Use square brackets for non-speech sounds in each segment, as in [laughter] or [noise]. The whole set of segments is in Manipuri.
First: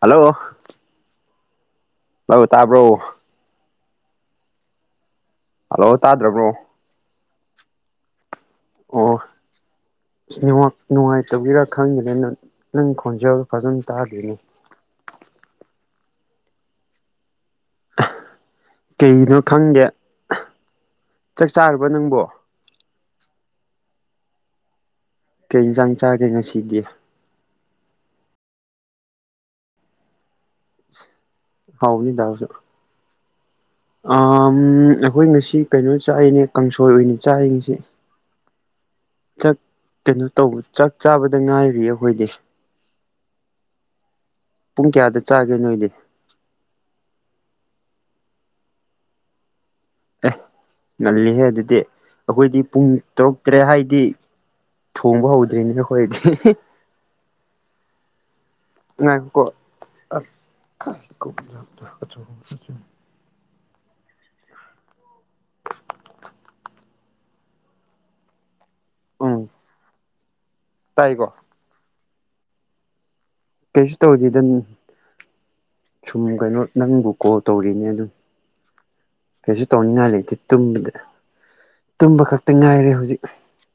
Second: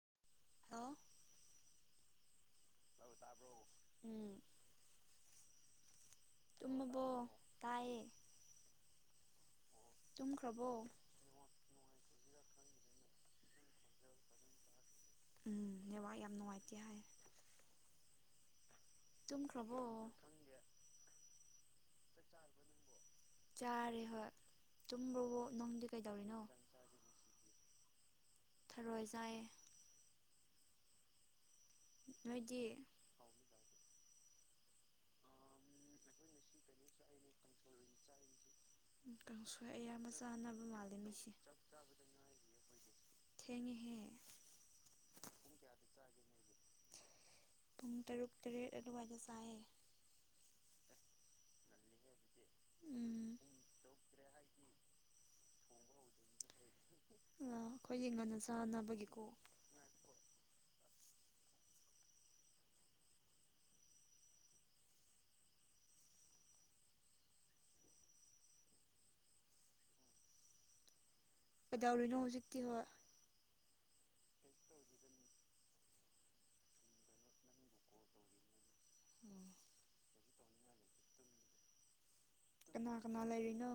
ꯍꯜꯂꯣ ꯍꯜꯂꯣ ꯇꯥꯕ꯭ꯔꯣ ꯇꯥꯕ꯭ꯔꯣ ꯇꯥꯕ꯭ꯔꯣ ꯎꯝ ꯍꯜꯂꯣ ꯇꯥꯗ꯭ꯔꯕ꯭ꯔꯣ ꯇꯨꯝꯃꯕꯣ ꯇꯥꯏꯌꯦ ꯑꯣ ꯁꯤ ꯇꯨꯝꯈ꯭ꯔꯕꯣ ꯅꯨꯋꯥꯛ ꯅꯨꯡꯉꯥꯏꯇꯕꯩꯔꯥ ꯈꯪꯗ꯭ꯔꯦ ꯅ ꯅꯪ ꯈꯣꯟꯖꯦꯜ ꯐꯖꯅ ꯇꯥꯗꯦꯅꯦ ꯎꯝ ꯅꯦꯋꯥꯛ ꯌꯥꯝ ꯅꯨꯡꯉꯥꯏꯇꯦ ꯍꯥꯏ ꯀꯩꯅꯣ ꯇꯨꯝꯈ꯭ꯔꯕꯣ ꯈꯪꯗꯦ ꯆꯥꯛ ꯆꯥꯔꯕ ꯅꯪꯕꯣ ꯆꯥꯔꯦ ꯍꯣꯏ ꯇꯨꯝꯕ꯭ꯔꯥꯕꯨ ꯀꯩ ꯅꯪꯗꯤ ꯏꯟꯖꯥꯡ ꯆꯥꯒꯦ ꯀꯩꯗꯧꯔꯤꯅꯣ ꯉꯁꯤꯗꯤ ꯊꯔꯣꯏ ꯆꯥꯏꯌꯦ ꯍꯥꯎꯕꯅꯤ ꯗꯥꯜꯁꯨ ꯅꯣꯏꯗꯤ ꯑꯥ ꯑꯝ ꯑꯩꯈꯣꯏ ꯉꯁꯤ ꯀꯩꯅꯣ ꯆꯥꯏꯏꯅꯦ ꯀꯥꯡꯁꯣꯏ ꯑꯣꯏꯅ ꯆꯥꯏ ꯉꯁꯤ ꯆ ꯆꯥꯛ ꯀꯩꯅꯣ ꯇꯧꯕ ꯆꯥꯛ ꯃꯥꯜꯂꯦ ꯃꯤꯁꯦ ꯆꯥꯕꯗ ꯉꯥꯏꯔꯤ ꯑꯩꯈꯣꯏꯗꯤ ꯊꯦꯡꯉꯦꯍꯦ ꯄꯨꯡ ꯀꯌꯥꯗ ꯆꯥꯒꯦ ꯅꯣꯏꯗꯤ ꯄꯨꯡ ꯇꯔꯨꯛ ꯇꯔꯦꯠ ꯑꯗꯨꯋꯥꯏꯗ ꯆꯥꯏꯌꯦ ꯑꯦ ꯅꯜꯂꯤꯍꯦ ꯑꯗꯨꯗꯤ ꯑꯩꯈꯣꯏꯗꯤ ꯄꯨꯡ ꯎꯝ ꯇꯔꯨꯛ ꯇꯔꯦꯠ ꯍꯥꯏꯗꯤ ꯊꯣꯡꯕ ꯍꯧꯗ꯭ꯔꯤꯅꯤꯅꯈꯣꯏꯗꯤ ꯑꯣ ꯈꯣꯏꯗꯤ ꯉꯟꯅ ꯆꯥ ꯉꯥꯏꯈꫭꯀꫭ [unintelligible] ꯎꯝ ꯇꯥꯏꯀꯣ ꯀꯩꯗꯧꯔꯤꯅꯣ ꯍꯧꯖꯤꯛꯇꯤ ꯍꯣ ꯀꯩꯁꯨ ꯇꯧꯗꯦꯗ ꯅꯤ ꯁꯨꯝ ꯀꯩꯅꯣ ꯅꯪꯕꯨ ꯀꯣꯜ ꯇꯧꯔꯤꯅꯦ ꯑꯗꯨꯝ ꯀꯩꯁꯨ ꯇꯧꯅꯤꯡꯉꯥꯏ ꯂꯩꯇꯦ ꯇꯨꯝꯕꯗ ꯇꯨꯝꯕ ꯈꯛ ꯀꯅꯥ ꯀꯅꯥ ꯂꯩꯔꯤꯅꯣ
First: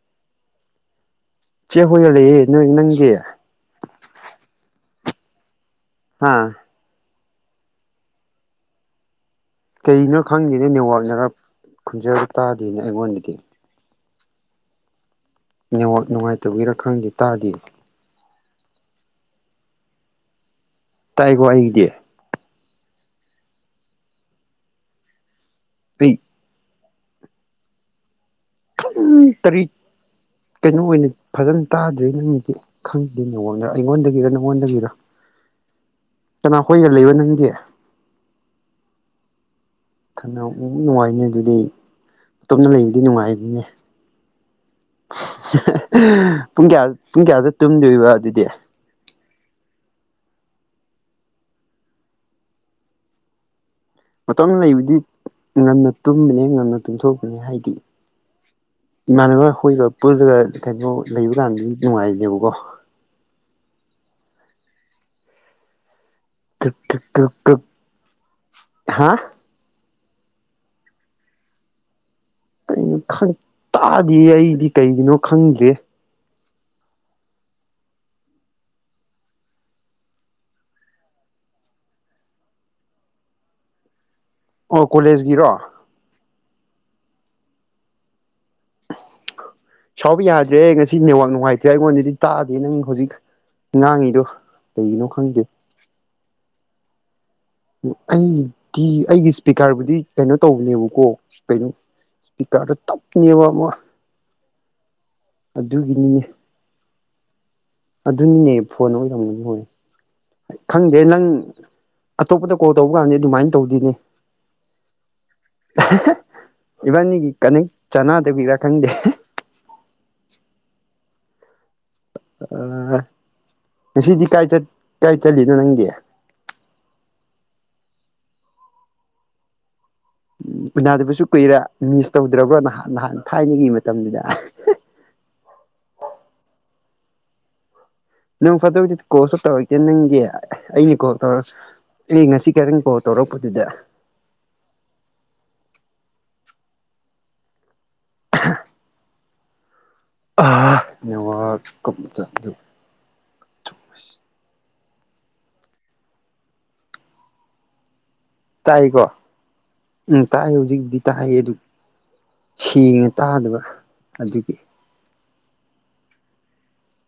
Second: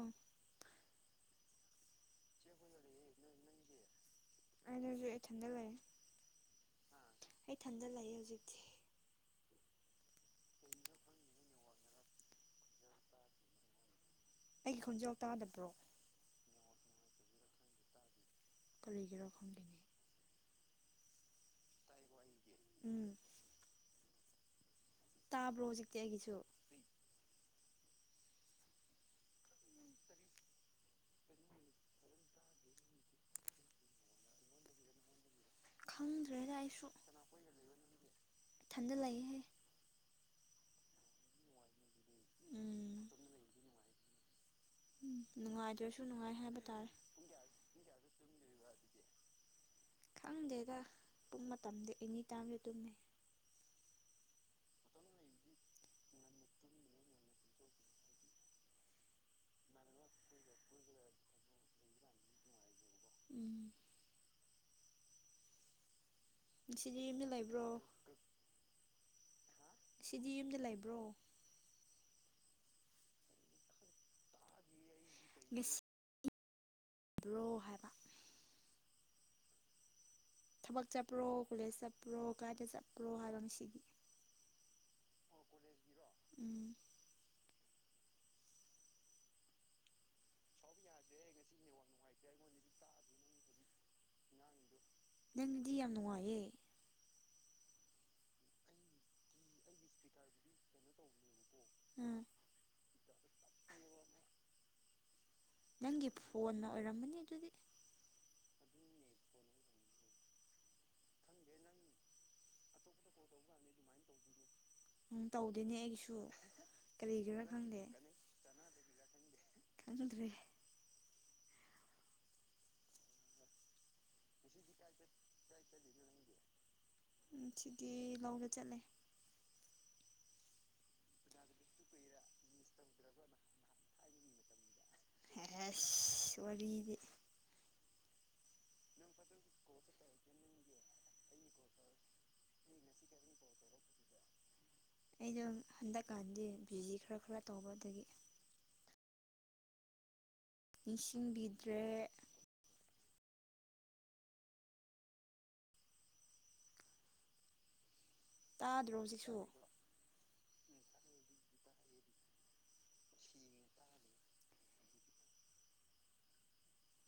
ꯆꯦ ꯍꯣꯏꯒ ꯂꯩꯌꯦ ꯅꯣꯏ ꯅꯪꯗꯤ ꯑꯩꯅꯁꯨ ꯏꯊꯟꯗ ꯂꯩ ꯍꯥꯥ ꯑꯩ ꯊꯟꯗ ꯂꯩꯌꯦ ꯍꯧꯖꯤꯛꯇꯤ ꯀꯒꯤꯅꯣ ꯈꯪꯗꯦꯅꯦ ꯅꯦꯠꯋꯥꯛꯅꯔ ꯈꯨꯟꯖꯦꯜꯗ ꯇꯥꯗꯦꯅ ꯑꯩꯉꯣꯟꯗꯒꯤ ꯑꯩꯒꯤ ꯈꯣꯟꯖꯦꯜ ꯇꯥꯗꯕ꯭ꯔꯣ ꯅꯦꯋꯥꯛ ꯅꯨꯡꯉꯥꯏꯇꯕꯒꯤꯔꯥ ꯈꯪꯗꯦ ꯇꯥꯗꯦ ꯀꯔꯤꯒꯤꯔ ꯈꯪꯗꯦꯅꯦ ꯇꯥꯏ ꯀꯣ ꯑꯩꯒꯤꯗꯤ ꯎꯝ ꯇꯥꯕ꯭ꯔꯣ ꯍꯧꯖꯤꯛꯇꯤ ꯑꯩ ꯑꯩꯒꯤꯁꯨ ꯈꯪ ꯇꯔꯤꯠ ꯀꯩꯅꯣ ꯑꯣꯏꯅ ꯐꯖꯅ ꯇꯥꯗ꯭ꯔꯔꯤ ꯅꯃꯤꯗꯤ ꯈꯪꯗꯦ ꯅꯪꯉꯣꯟꯗ ꯑꯩꯉꯣꯟꯗꯒꯤꯔ ꯅꯪꯉꯣꯟꯗꯒꯤꯔꯣ ꯈꯪꯗ꯭ꯔꯦꯗ ꯑꯩꯁꯨ ꯂꯩꯕ ꯅꯪꯗꯤ ꯏꯊꯟꯗ ꯂꯑꯦꯍꯦ ꯈꯅꯥꯎ ꯅꯨꯡꯉꯥꯏꯅꯦ ꯑꯗꯨꯗꯤ ꯇꯨꯃꯤꯟꯅ ꯂꯩꯕꯗꯤ ꯅꯨꯡꯉꯥꯏꯕꯅꯤꯅꯦ꯫ ꯎꯝ ꯅꯨꯡꯉꯥꯏꯗ꯭ꯔꯁꯨ ꯅꯨꯡꯉꯥꯏ ꯍꯥꯏꯕ ꯄꯨꯡ ꯀꯌꯥ ꯇꯥꯔꯦ ꯄꯨꯡ ꯀꯌꯥꯗ ꯇꯨꯝꯗꯣꯏꯕ ꯑꯗꯨꯗꯤ ꯈꯪꯗꯦꯗ ꯄꯨꯝ ꯃꯇꯝꯗ ꯑꯦꯅꯤ ꯇꯥꯏꯝꯁꯨ ꯇꯨꯝꯃꯦ ꯃꯇꯝ ꯂꯩꯕꯨꯗꯤ ꯉꯟꯅ ꯇꯨꯝꯕꯅꯤ ꯉꯟꯅ ꯇꯨꯝꯊꯣꯛꯄꯅꯦ ꯍꯥꯏꯗꯤ ꯏꯃꯥꯟꯅꯕ ꯑꯩꯈꯣꯏꯒ ꯄꯨꯜꯂꯒ ꯀꯩꯅꯣ ꯂꯩꯕ ꯀꯥꯟꯗꯗꯤ ꯅꯨꯡꯉꯥꯏꯔꯤꯅꯦꯕꯀꯣ ꯎꯝ ꯉꯁꯤꯗꯤ ꯌꯨꯝꯗ ꯂꯩꯕ꯭ꯔꯣ ꯍꯥ ꯁꯤꯗꯤ ꯌꯨꯝꯗ ꯂꯩꯕ꯭ꯔꯣ ꯑꯩꯅ ꯈ ꯇꯥꯗꯦ ꯑꯩꯗꯤ ꯀꯩꯒꯤꯅꯣ ꯈꯪꯗ꯭ꯔꯦ ꯑꯗꯨ꯭ꯔꯣ ꯍꯥꯏꯕ ꯊꯕꯛ ꯆꯠꯄ꯭ꯔꯣ ꯀꯣꯂꯦꯖ ꯆꯠꯄ꯭ꯔꯣ ꯀꯥꯏꯗ ꯆꯠꯄ꯭ꯔꯣ ꯍꯥꯏꯕꯣ ꯉꯁꯤꯗꯤ ꯑꯣ ꯀꯣꯂꯦꯖꯀꯤꯔꯣ ꯎꯝ ꯁꯥꯎꯕ ꯌꯥꯗ꯭ꯔꯦ ꯉꯁꯤ ꯅꯦꯋꯥꯛ ꯅꯨꯡꯉꯥꯏꯇ꯭ꯔꯦ ꯑꯩꯉꯣꯟꯗꯗꯤ ꯇꯥꯗꯦ ꯅꯪ ꯍꯧꯖꯤꯛ ꯉꯥꯡꯉꯤꯗꯣ ꯀꯩꯒꯤꯅꯣ ꯈꯪꯗꯦ ꯅꯪꯗꯤ ꯌꯥꯝ ꯅꯨꯡꯉꯥꯏꯌꯦ ꯑꯩꯒꯤ ꯑꯩꯒꯤ ꯏꯁꯄꯤꯀꯔꯕꯨꯗꯤ ꯀꯩꯅꯣ ꯇꯧꯕꯅꯦꯕꯀꯣ ꯀꯩꯅꯣ ꯑꯥ ꯇꯤꯀꯥꯗꯣ ꯇꯞꯅꯦꯕ ꯑꯃ ꯅꯪꯒꯤ ꯑꯗꯨꯒꯤꯅꯤꯅꯦ ꯐꯣꯟꯅ ꯑꯣꯏꯔꯝꯕꯅꯤ ꯑꯗꯨꯗꯤ ꯑꯗꯨꯅꯤꯅꯦ ꯐꯣꯟ ꯑꯣꯏꯔꯝꯒꯅꯤ ꯍꯣꯏ ꯈꯪꯗꯦ ꯅꯪ ꯑꯇꯣꯞꯄꯗ ꯀꯣꯜ ꯇꯧꯕ ꯀꯥꯟꯗꯤ ꯑꯗꯨꯃꯥꯏꯅ ꯇꯧꯗꯣꯏꯅꯦ ꯎꯝ ꯇꯧꯗꯦꯅꯦ ꯑꯩꯒꯤꯁꯨ ꯏꯕꯥꯅꯤꯒꯤ ꯀꯔꯤꯒꯤꯔꯥ ꯀꯅꯦꯛ ꯈꯪꯗꯦ ꯆꯥꯟꯅꯗꯕꯤꯔꯥ ꯈꯪꯗꯦ ꯀꯗꯔꯦ ꯉꯁꯤꯗꯤ ꯀꯥꯏ ꯀꯥꯏ ꯆꯠꯂꯤꯅꯣ ꯅꯪꯗꯤ ꯎꯝ ꯁꯤꯗꯤ ꯂꯧꯗ ꯆꯠꯂꯦ ꯎ ꯎꯅꯥꯗꯕꯁꯨ ꯀꯨꯏꯔꯦ ꯃꯤꯁ ꯇꯧꯗ꯭ꯔꯕ꯭ꯔꯣ ꯅꯍꯥꯟ ꯅꯍꯥꯟ ꯊꯥꯏꯅꯒꯤ ꯃꯇꯝꯗꯨꯗ ꯑꯦ ꯋꯥꯔꯤꯗꯤ ꯅꯪ ꯐꯗꯣꯛꯁꯨ ꯀꯣꯜꯁꯨ ꯇꯧꯔꯛꯇꯦ ꯅꯪꯒꯤ ꯑꯩꯅ ꯀꯣꯜ ꯇꯧꯔ ꯑꯦ ꯉꯁꯤ ꯀꯔꯪ ꯀꯥꯎ ꯇꯧꯔꯛꯄꯗꯨꯗ ꯑꯩꯅ ꯍꯟꯗꯛꯀꯥꯟꯗꯤ ꯕꯤꯖꯤ ꯈꯔ ꯈꯔ ꯇꯧꯕꯗꯒꯤ [unintelligible] ꯋꯥ ꯅꯦꯠꯋꯥꯛ ꯅꯤꯡꯁꯤꯡꯕꯤꯗ꯭ꯔꯦ ꯇꯥꯗ꯭ꯔꯣ ꯇꯥꯏꯀꯣ ꯍꯧꯖꯤꯛꯁꯨ ꯎꯝ ꯇꯥꯛ ꯍꯧꯖꯤꯛꯗꯤ ꯇꯥꯛ ꯑꯗꯨ ꯁꯦꯡꯉꯦ ꯇꯥꯗꯕ ꯑꯗꯨꯒꯤ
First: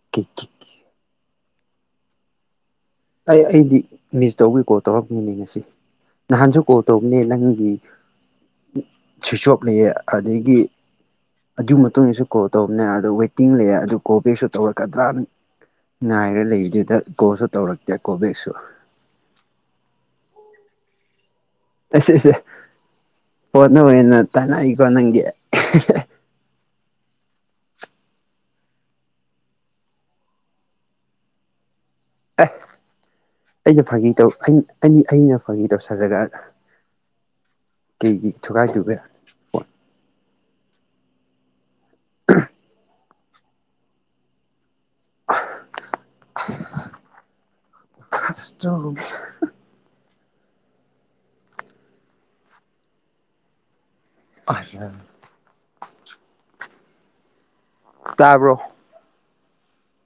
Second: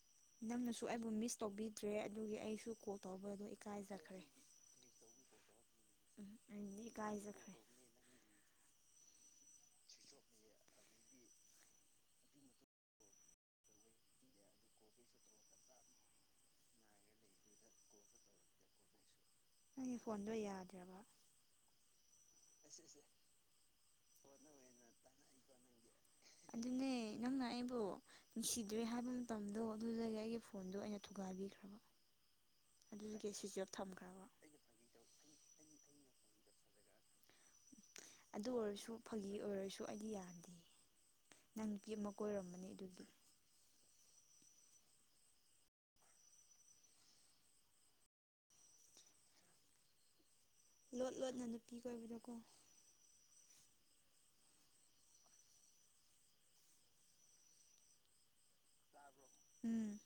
ꯀꯤ ꯅꯪꯅꯁꯨ ꯑꯩꯕꯨ ꯃꯤꯁ ꯇꯧꯕꯤꯗ꯭ꯔꯦ ꯑꯗꯨꯒꯤ ꯑꯩꯁꯨ ꯀꯣꯛ ꯑꯩ ꯑꯩꯗꯤ ꯃꯤꯁ ꯇꯧꯕꯒꯤ ꯀꯣꯜ ꯇꯧꯔꯛꯃꯤꯅꯤ ꯉꯁꯤ ꯎꯝ ꯅꯍꯥꯟꯁꯨ ꯀꯣ ꯑꯩꯗꯤ ꯇꯧꯕꯅꯦ ꯏꯀꯥꯏꯖꯈ꯭ꯔꯦ ꯂꯪꯒꯤ ꯁꯨꯁꯣꯞꯅꯤꯑꯌꯦ ꯑꯗꯒꯤ ꯑꯗꯨꯒꯤ ꯃꯇꯨꯡ ꯏꯗꯁꯨ ꯀꯣꯜ ꯇꯧꯕꯅꯦ ꯑꯗꯣ ꯋꯦꯇꯤꯡ ꯂꯩ ꯑꯗꯨ ꯀꯣꯜ ꯕꯦꯛꯁꯨ ꯇꯧꯔꯛꯀꯗ꯭ꯔꯥꯅꯤ ꯉꯅꯥꯏꯔ ꯂꯩꯔꯤꯗꯨꯗ ꯀꯣꯁꯨ ꯇꯧꯔꯛꯇꯦ ꯀꯣ ꯕꯦꯛꯁꯨ ꯅꯪꯒꯤ ꯐꯣꯟꯗꯣ ꯌꯥꯗ꯭ꯔꯕ ꯑꯁꯤꯁꯦ ꯄꯣꯠꯅ ꯑꯣꯏꯅ ꯇꯥꯅꯏꯀꯣ ꯅꯪꯒꯤ ꯑꯗꯨꯅꯦ ꯅꯪꯅ ꯑꯩꯕꯨꯣ ꯅꯨꯡꯁꯤꯗ꯭ꯔꯦ ꯍꯥꯏꯕ ꯃꯇꯝꯗꯣ ꯑꯗꯨꯗꯒꯤ ꯑꯩꯒꯤ ꯐꯣꯟꯗꯣ ꯑꯩꯅ ꯊꯨꯒꯥꯏꯕꯤꯈ꯭ꯔꯕ ꯑꯦ ꯑꯗꯨꯗꯒꯤ ꯁ꯭ꯋꯤꯆ ꯑꯣꯐ ꯑꯩꯅ ꯐꯥꯒꯤ ꯊꯝꯈ꯭ꯔꯕ ꯇꯧ ꯑꯩꯅ ꯐꯥꯒꯤ ꯇꯧꯁꯜꯂꯒ ꯀꯩꯒꯤ ꯎ ꯑꯗꯨ ꯑꯣꯏꯔꯁꯨ ꯊꯨꯒꯥꯏꯗꯨꯒꯦ ꯐꯥꯒꯤ ꯑꯣꯏꯔꯁꯨ ꯑꯩꯗꯤ ꯌꯥꯗꯦ ꯅꯪ ꯅꯨꯄꯤ ꯑꯃ ꯀꯣꯏꯔꯝꯕꯅꯤ ꯑꯗꯨꯗꯤ [unintelligible] ꯂꯣꯠ ꯂꯣꯠꯅ ꯅꯨꯄꯤ ꯀ ꯑꯣꯏꯕꯗꯀꯣ ꯀꯁꯤꯅ ꯇꯥꯕ꯭ꯔꯣ ꯇꯥꯔꯕ꯭ꯔꯣ ꯎꯝ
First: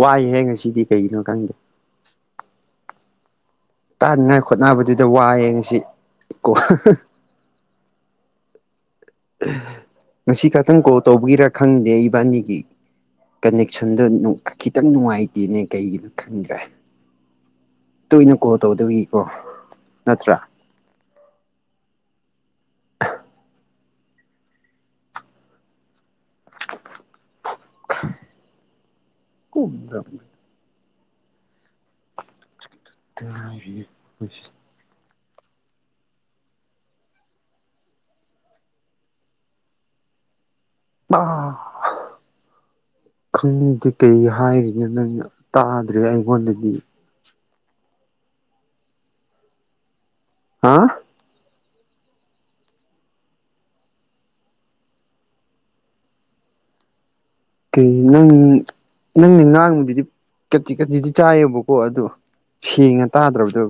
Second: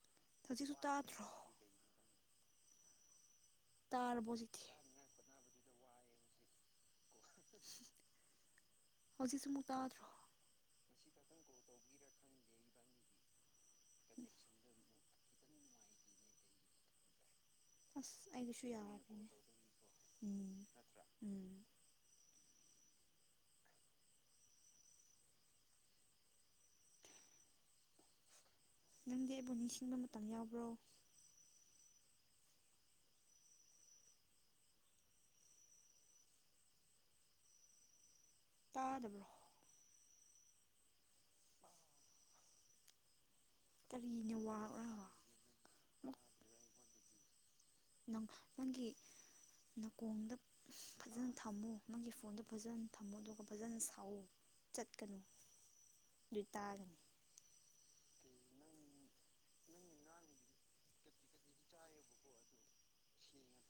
ꯋꯥꯏꯍꯦ ꯍꯧꯖꯤꯛꯁꯨ ꯉꯁꯤꯗꯤ ꯀꯩꯒꯤꯅꯣ ꯇꯥꯗ꯭ꯔꯣ ꯈꯪꯗꯦ ꯇꯥꯔꯕꯣ ꯇꯥꯅꯉꯥꯏ ꯍꯧꯖꯤꯛꯇꯤ ꯈꯣꯠꯅꯕꯗꯨꯗ ꯋꯥ ꯌꯦꯡꯁꯤ ꯀꯣ ꯍꯧꯖꯤꯛꯁꯨ ꯑꯃꯨꯛ ꯇꯥꯗ꯭ꯔꯣ ꯉꯁꯤ ꯈꯛꯇꯪ ꯀꯣꯜ ꯇꯧꯕꯒꯤꯔꯥ ꯈꯪꯗꯦ ꯏꯕꯥꯅꯤꯒꯤ ꯀꯅꯦꯛꯁꯟꯗꯣ ꯈꯤꯇꯪ ꯅꯨꯡꯉꯥꯏꯇꯦꯅꯦ ꯀꯩꯒꯤꯅꯣ ꯈꯪꯗ꯭ꯔꯦ ꯑꯁ ꯇꯣꯏꯅ ꯀꯣꯜ ꯑꯩꯒꯤꯁꯨ ꯌꯥꯗꯝ ꯇꯧꯗꯕꯒꯤꯀꯣ ꯅꯠꯇ꯭ꯔꯥ ꯎꯝ [inaudible] ꯅꯪꯗꯤ ꯑꯩꯕꯨ ꯅꯤꯡꯁꯤꯡꯕ ꯃꯇꯝ ꯌꯥꯎꯕ꯭ꯔꯣ ꯑꯗꯨꯉꯥꯏꯔꯤꯌꯦ ꯑꯩꯈ ꯇꯥꯗꯕ꯭ꯔꯥ ꯑ ꯈꯪꯅꯤꯡꯗꯤꯦ ꯀꯔꯤ ꯍꯥꯏꯔꯤꯒꯦ ꯅꯪꯅ ꯇꯥꯗ꯭ꯔꯦ ꯑꯩꯉꯣꯟꯗꯗꯤ ꯅꯍ ꯅꯪꯒꯤ ꯅꯥꯀꯣꯡꯗ ꯍꯥ ꯐꯖꯅ ꯊꯝꯃꯣ ꯅꯪꯒꯤ ꯐꯣꯟꯗꯣ ꯐꯖꯅ ꯊꯝꯃꯣ ꯑꯗꯨꯒ ꯐꯖꯅ ꯁꯥꯎꯑꯣ ꯆꯠꯀꯅꯨ ꯑꯗꯨ ꯇꯥꯒꯅꯤ ꯀꯩ ꯅꯪ ꯅꯪꯗꯤ ꯉꯥꯡ ꯑꯗꯨꯗꯤ ꯀꯖꯤꯤ ꯀꯖꯤꯤꯗꯤ ꯆꯥꯏꯑꯕꯀꯣ ꯑꯗꯨꯗꯣ ꯁꯦꯡꯅ ꯇꯥꯗ꯭ꯔꯕꯗꯨ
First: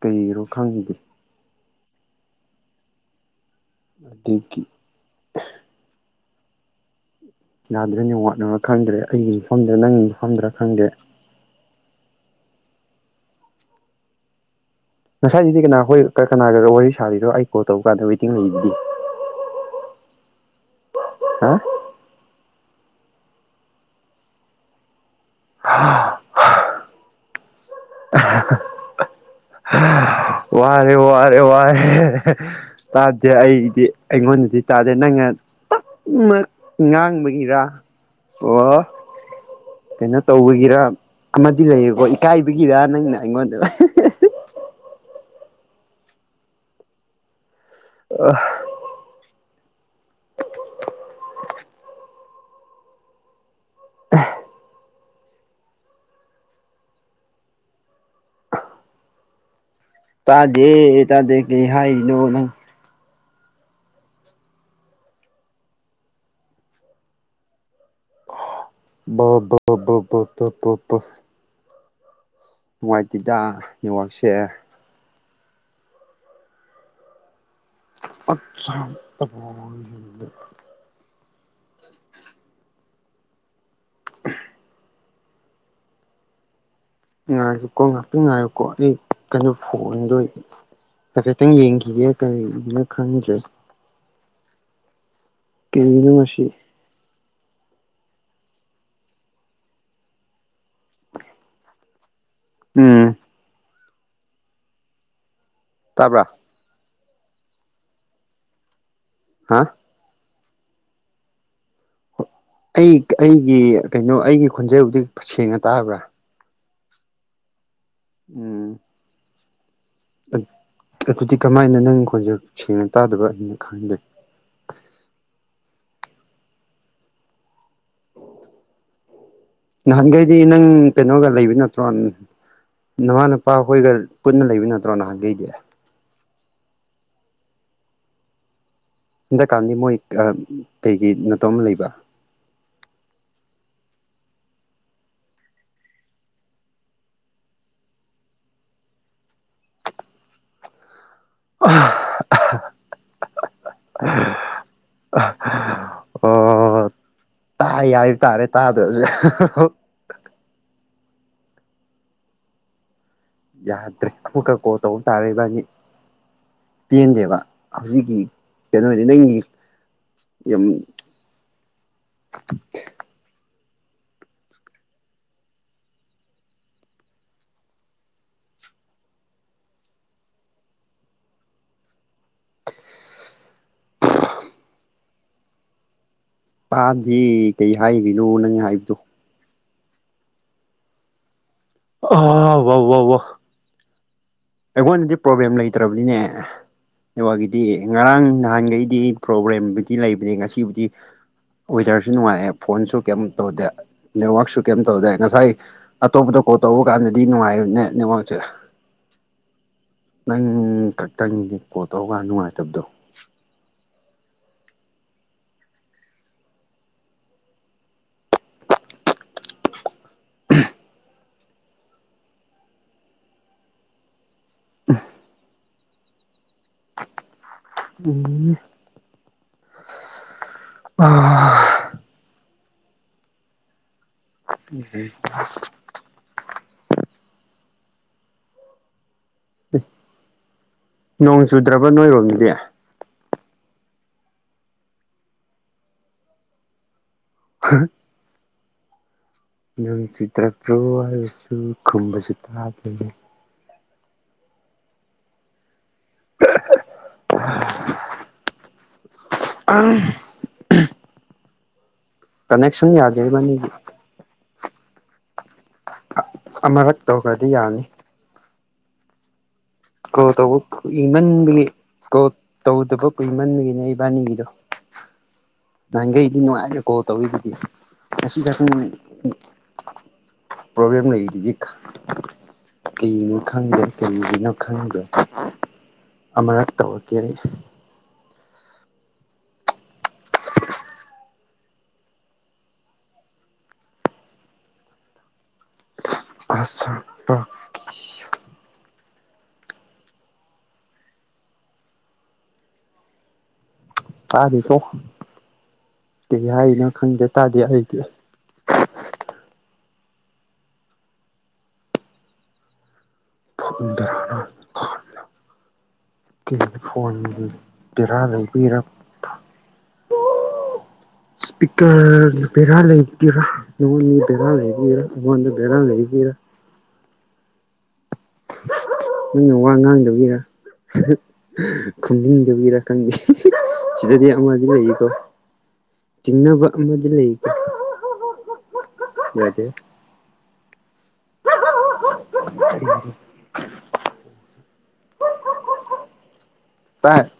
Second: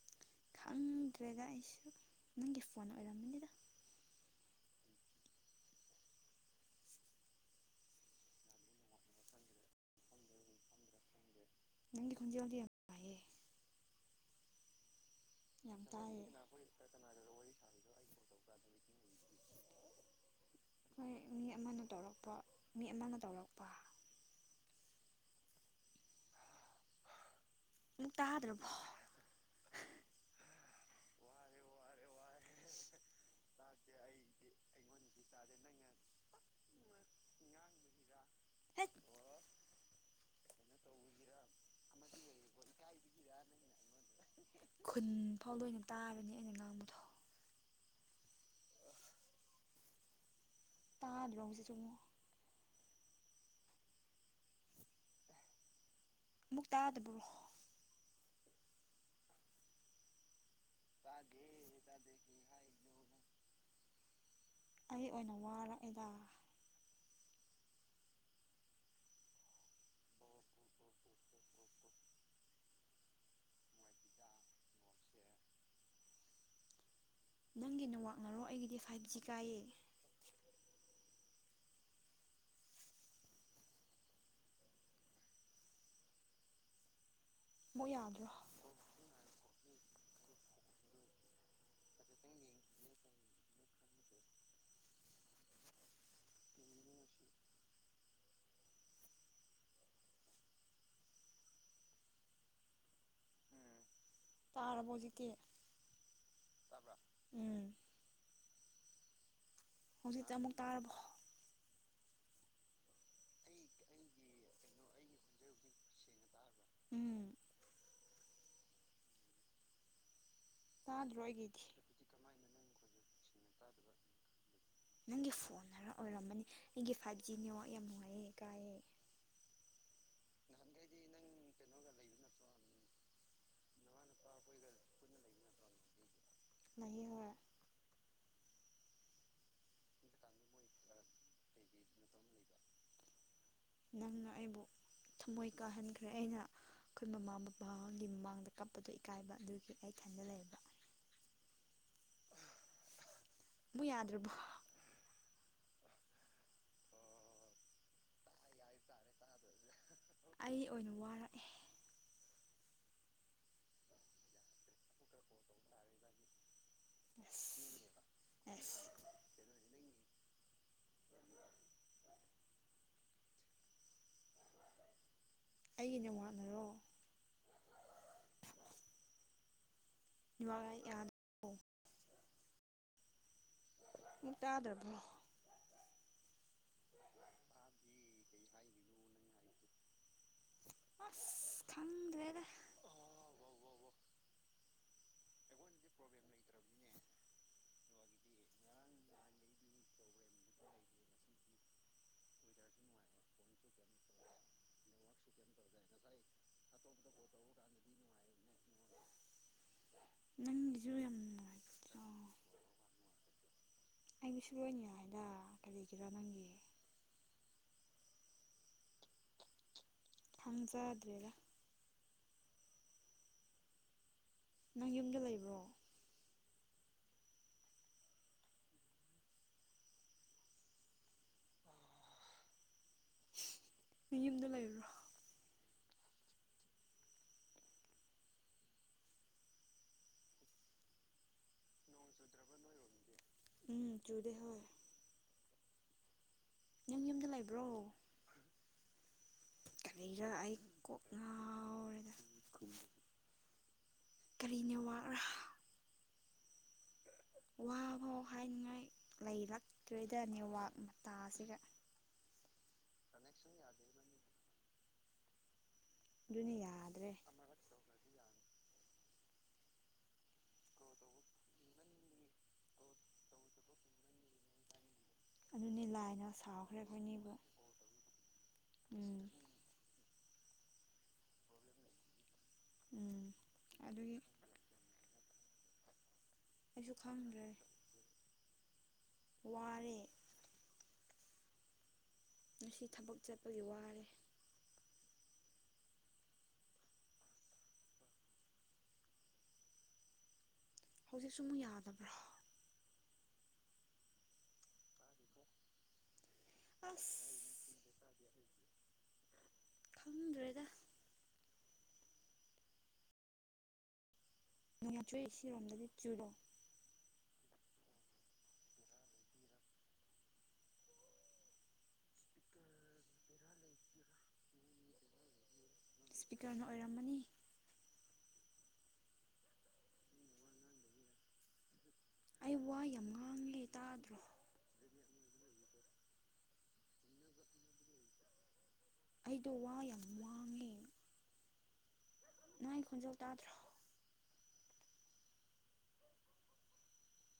ꯀꯩꯔꯣ ꯈꯪꯈꯤꯒꯦ ꯇ꯭ꯔꯦꯒꯥꯛ ꯑꯁꯨ ꯅꯪꯒꯤ ꯐꯣꯟ ꯑꯣꯏꯔꯝꯃꯤ ꯂꯩꯗ ꯑꯗꯨꯗꯒꯤ ꯌꯥꯗ꯭ꯔꯅꯤ ꯋꯥꯠꯅꯕ ꯈꯪꯗ꯭ꯔꯦ ꯑꯩꯒꯤ ꯃꯐꯝꯗꯔ ꯅꯪꯒꯤ ꯃꯐꯝꯗꯔꯥ ꯈꯪꯗꯦ ꯅꯪꯒꯤ ꯈꯣꯟꯖꯦꯜꯗꯤ ꯌꯥꯝ ꯌꯥꯥꯏꯑꯌꯦ ꯉꯁꯥꯏꯁꯤꯗꯤ ꯀꯅꯥ ꯌꯥꯝ ꯍꯣꯏ ꯇꯥꯏꯌꯦ ꯀꯅꯥꯒꯔꯣ ꯋꯥꯔꯤ ꯁꯥꯔꯤꯔꯣ ꯑꯩ ꯀꯣꯜ ꯇꯧꯕ ꯀꯥꯟꯗ ꯋꯦꯇꯤꯡ ꯂꯩꯗꯨꯗꯤ ꯍꯣꯏ ꯃꯤ ꯍꯥ ꯑꯃꯅ ꯇꯧꯔꯛꯄ ꯃꯤ ꯑꯃꯅ ꯇꯧꯔꯛꯄ ꯍꯥ ꯅ ꯇꯥꯗ꯭ꯔꯕꯣ ꯍꯥ ꯋꯥꯔꯦ ꯋꯥꯔꯦ ꯋꯥꯔꯦ ꯇꯥꯗꯦ ꯑꯩꯗꯤ ꯑꯩꯉꯣꯟꯗꯗꯤ ꯇꯥꯗꯦ ꯅꯪꯅꯃꯛ ꯉꯥꯡꯕꯒꯤꯔ ꯑꯣ ꯍꯦꯛ ꯀꯩꯅꯣ ꯇꯧꯕꯒꯤꯔ ꯑꯃꯗꯤ ꯂꯩꯌꯦꯀꯣ ꯏꯀꯥꯏꯕꯒꯤꯔ ꯅꯪꯅ ꯑꯩꯉꯣꯟꯗ ꯈꯨꯟ ꯐꯥꯎꯗ ꯑꯣꯏꯅ ꯇꯥꯔꯅꯤ ꯑꯩꯅ ꯉꯥꯡꯕꯗꯣ ꯑ ꯑ ꯇꯥꯗꯅ ꯍꯧꯖꯤ ꯇꯉꯣ ꯑ [inaudible] ꯃꯨꯛ ꯇꯥꯗꯕ꯭ꯔꯣ ꯇꯖꯦ ꯇꯖꯦ ꯀꯩ ꯍꯥꯏꯅꯣꯅꯪ ꯑꯩ ꯑꯣꯏꯅ ꯋꯥꯔꯛꯑꯦꯗ ꯕꯥ ꯕꯥ ꯕꯥ ꯄꯕꯥ ꯄ ꯄ ꯄ ꯅꯨꯡꯉꯥꯏꯇꯦꯗ ꯅꯦꯠꯋꯥꯛꯁꯦ ꯅꯪꯒꯤ ꯅ ꯋꯥꯥꯛꯅꯔꯣ ꯑꯠꯆꯥ ꯑꯩꯒꯤꯗꯤ ꯐꯥꯏꯚ ꯖꯤ ꯀꯥꯏꯌꯦ ꯉꯥꯏꯌꯨꯀꯣ ꯑꯃꯨꯛ ꯉꯥꯛꯇꯪ ꯌꯥꯗ꯭ꯔꯣ ꯉꯥꯏꯌꯨꯀꯣ ꯑꯩ ꯀꯩꯅꯣ ꯐꯣꯟꯗꯣꯏ ꯍꯥꯏꯐꯦꯠꯇꯪ ꯌꯦꯡꯒꯦ [unintelligible] [unintelligible] [unintelligible] [inaudible] ꯎꯝ ꯎꯝ ꯇꯥꯔꯕꯣ ꯍꯧꯖꯤꯛꯇꯤ ꯇꯥꯕ꯭ꯔꯥ ꯇꯥꯕ꯭ꯔꯥ ꯎꯝ ꯍꯥ ꯍꯧꯖꯤꯛ ꯆꯥꯃꯨꯛ ꯇꯥꯔꯕꯣ ꯑꯩ ꯑꯩꯒꯤ ꯀꯩꯅꯣ ꯑꯩꯒꯤ ꯈꯣꯟꯖꯦꯜꯗꯤ ꯁꯦꯡꯅ ꯇꯥꯕ꯭ꯔꯥ ꯎꯝ ꯎꯝ ꯇꯥꯗ꯭ꯔꯣ ꯑꯩꯒꯤꯗꯤ [unintelligible] ꯅꯪꯒꯤ ꯐꯣꯟꯅꯔ ꯑꯣꯏꯔꯝꯃꯅꯤ ꯑꯩꯒꯤ ꯐꯥꯏꯚ ꯖꯤ ꯅꯦꯠꯋꯥꯛ ꯌꯥꯝ ꯅꯨꯡꯉꯥꯏꯌꯦ ꯀꯥꯏꯌꯦ ꯅꯍꯥꯟꯒꯩꯗꯤ ꯅꯪ ꯀꯩꯅꯣꯒ ꯂꯩꯕ ꯅꯠꯇ꯭ꯔꯣ ꯅꯃꯥꯟꯅ ꯄꯥ ꯍꯣꯏꯒ ꯄꯨꯟꯅ ꯂꯩꯕ ꯅꯠꯇ꯭ꯔꯣ ꯅꯍꯥꯟꯒꯩꯗꯤ ꯂꯩꯌꯦ ꯍꯣꯏ ꯍꯟꯗꯛꯀꯥꯟꯗꯤ ꯃꯣꯏ ꯑ ꯀꯩꯒꯤ ꯅꯠꯇꯣꯝꯗ ꯂꯩꯕ ꯅꯪꯅ ꯑꯩꯕꯨ ꯊꯃꯣꯏ ꯀꯥꯏꯍꯟꯈ꯭ꯔꯦ ꯑꯩꯅ ꯑꯩꯈꯣꯏ ꯃꯃꯥ ꯕꯥꯕꯥꯒꯤ ꯃꯃꯥꯡꯗ ꯀꯞꯄꯗꯣ ꯏꯀꯥꯏꯕ ꯑꯗꯨꯒꯤ ꯑꯩ ꯊꯟꯗ ꯂꯩꯕ [unintelligible] ꯃꯨꯛ ꯌꯥꯗ꯭ꯔꯕꯣ ꯑꯣ ꯇꯥꯏ ꯍꯥꯏꯕ ꯇꯥꯔꯦ ꯇꯥꯗ꯭ꯔꯁꯨ ꯑꯩ ꯑꯣꯏꯅ ꯋꯥꯔꯛꯑꯦ ꯌꯥꯗ꯭ꯔꯦ ꯑꯃꯨꯛꯀ ꯀꯣꯜ ꯇꯧꯕ ꯇꯥꯔꯦ ꯏꯕꯥꯅꯤ ꯄꯦꯟꯗꯦꯕ ꯑꯁ ꯍꯧꯖꯤꯛꯀꯤ ꯑꯁ ꯀꯩꯅꯣꯗꯤ ꯅꯪꯒꯤ ꯌꯥꯝ ꯑꯩꯒꯤ ꯅꯦꯠꯋꯥꯛꯅꯔꯣ [unintelligible] ꯃꯨꯛ ꯇꯥꯗ꯭ꯔꯕꯣ ꯇꯥꯗꯦ ꯀꯩ ꯍꯥꯏꯔꯤꯅꯣ ꯅꯪ ꯍꯥꯏꯕꯗꯣ ꯑꯁ ꯑ ꯈꯪꯗ꯭ꯔꯦꯗ ꯋꯧ ꯋꯧ ꯋꯧ ꯑꯩꯉꯣꯟꯗꯗꯤ ꯄ꯭ꯔꯣꯕ꯭ꯂꯦꯝ ꯂꯩꯇ꯭ꯔꯕꯅꯤꯅꯦ ꯅꯦꯋꯥꯛꯒꯤꯗꯤ ꯉꯔꯥꯡ ꯅꯍꯥꯟꯒꯩꯗꯤ ꯄ꯭ꯔꯣꯕ꯭ꯔꯦꯝꯕꯨꯗꯤ ꯂꯩꯕꯅꯦ ꯉꯁꯤꯕꯨꯗꯤ ꯋꯦꯗꯔꯁꯨ ꯅꯨꯡꯉꯥꯏꯑꯦ ꯐꯣꯟꯁꯨ ꯀꯩꯝ ꯇꯧꯗꯦ ꯅꯦꯠꯋꯥꯛꯁꯨ ꯀꯩꯝ ꯇꯧꯗꯦ ꯉꯁꯥꯏ ꯑꯇꯣꯞꯄꯗ ꯀꯣꯜ ꯇꯧꯕ ꯀꯥꯟꯗꯗꯤ ꯅꯨꯡꯉꯥꯏꯕꯅꯦ ꯅꯦꯋꯥꯛꯁꯦ ꯅꯪ ꯅꯪꯒꯤꯁꯨ ꯌꯥꯝ ꯈꯛꯇꯪꯒꯤꯅꯦ ꯀꯣꯜ ꯅꯨꯡꯉꯥꯏꯇ꯭ꯔꯣ ꯇꯧꯔꯀꯥꯟ ꯅꯨꯡꯉꯥꯏꯇꯕꯗꯣ ꯑꯩꯒꯤꯁꯨ ꯂꯣꯏꯟ ꯌꯥꯏꯗ ꯀꯔꯤꯒꯤꯔ ꯅꯪꯒꯤ ꯈꯪꯖꯗ꯭ꯔꯦꯗ ꯅꯪ ꯌꯨꯝꯗ ꯂꯩꯕ꯭ꯔꯣ ꯎꯝ ꯑꯥ ꯨꯃꯌꯨꯝꯗ ꯂꯩ [unintelligible] ꯅꯣꯡ ꯆꯨꯗ꯭ꯔꯕ ꯅꯣꯏꯔꯣꯝꯗꯗꯤ ꯎꯝ ꯆꯨꯨꯗꯦ ꯍꯣ ꯅꯪ ꯌꯨꯝꯗ ꯂꯩꯕ꯭ꯔꯣ ꯅꯣꯡ ꯀꯔꯤꯔ ꯑꯩ ꯀꯣꯛ ꯆꯨꯗ꯭ꯔꯕ꯭ꯔꯣ ꯍꯥꯏꯔꯁꯨ ꯉꯥꯎꯔꯦꯗ ꯈꯨꯝꯕꯁꯨ ꯇꯥꯗꯦꯅꯦ ꯀꯔꯤ ꯅꯦꯋꯥꯔꯥ [unintelligible] ꯋꯥ ꯐꯥꯎ ꯍꯥꯏꯅꯤꯡꯉꯥꯏ ꯂꯩꯔꯛꯇꯣꯏꯗꯅꯦ ꯋꯥꯥꯛ ꯃꯇꯁꯤꯒ ꯀꯅꯦꯛꯁꯟ ꯌꯥꯗꯦ ꯏꯕꯥꯅꯤꯒꯤ ꯑꯗꯨꯅ ꯑꯃꯔꯛ ꯌꯥꯗ꯭ꯔꯦ ꯇꯧꯈ꯭ꯔꯗꯤ ꯌꯥꯅꯤ ꯀꯣꯜ ꯇꯧꯕ ꯀꯏꯃꯟꯕꯒꯤ ꯀꯣꯜ ꯇꯧꯗꯕ ꯀꯨꯏꯃꯟꯕꯒꯤꯅꯦ ꯏꯕꯥꯅꯤꯒꯤꯗꯣ ꯑꯗꯨꯅꯤ ꯂꯥꯏꯅ ꯅꯍꯥꯟꯈꯩꯗꯤ ꯁꯥꯎꯈ꯭ꯔꯦ ꯅꯨꯡꯉꯥꯏꯔꯦꯀꯣ ꯑꯩꯈꯣꯏꯅꯤꯕꯨ ꯇꯧꯔꯤꯗꯨꯗꯤ ꯉꯁꯤ ꯈꯛꯇꯪ ꯎꯝ ꯄ꯭ꯔꯣꯕ꯭ꯂꯦꯝ ꯂꯩꯔꯤꯗꯨꯗꯤ ꯎꯝ ꯀꯩꯅꯣ ꯈꯪꯗꯦ ꯑꯗꯨꯒꯤ ꯀꯔꯤꯒꯤꯅꯣ ꯑꯃꯔꯛ ꯑꯩꯁꯨ ꯇꯧꯔꯛꯀꯦ ꯈꯪꯗ꯭ꯔꯦ ꯋꯥꯔꯦ ꯉꯁꯤ ꯊꯕꯛ ꯆꯠꯄꯒꯤ ꯋꯥꯔꯦ [unintelligible] ꯍꯧꯖꯤꯛꯁꯨ ꯑꯃꯨꯛ ꯌꯥꯗꯕ꯭ꯔꯣ [unintelligible] ꯀꯩ ꯍꯥꯏꯅꯣ ꯈꯪꯗꯦ ꯑꯁ ꯇꯥꯗꯦ ꯑꯩꯗꯤ ꯈꯪꯗ꯭ꯔꯦꯗ [unintelligible] [unintelligible] ꯆꯨꯔꯣ ꯐꯣꯟ ꯕꯦꯔꯥ ꯂꯩꯕꯤꯔ ꯏꯁꯄꯤꯀꯔ ꯕꯦꯔꯥ ꯂꯩꯒꯦꯔꯥ ꯅꯉꯣꯟꯒꯤ ꯕꯦꯔꯥ ꯂꯩꯒꯦꯔꯥ ꯑꯩꯉꯣꯟꯗ ꯕꯦꯔꯥ ꯂꯩꯥ ꯁ꯭ꯄꯤꯀꯔꯅ ꯑꯣꯏꯔꯝꯃꯅꯤ ꯅꯪꯅ ꯋꯥ ꯉꯥꯡꯗꯕꯩꯔꯥ ꯑꯩ ꯈꯨꯝꯗꯤꯟꯗꯒꯤꯔꯥ ꯋꯥ ꯌꯥꯝ ꯈꯪꯗꯦ ꯉꯥꯡꯉꯦ ꯇꯥꯗ꯭ꯔꯣ ꯁꯤꯗꯗꯤ ꯑꯃꯗꯤ ꯂꯩꯌꯦꯀꯣ ꯆꯤꯡꯅꯕ ꯑꯃꯗꯤ ꯂꯩ ꯑꯩꯗꯣ ꯋꯥ ꯌꯥꯝ ꯋꯥꯡꯉꯦ ꯅꯪꯥꯏ ꯈꯣꯟꯖꯧ ꯇꯥꯗ꯭ꯔꯣ ꯇꯥꯏ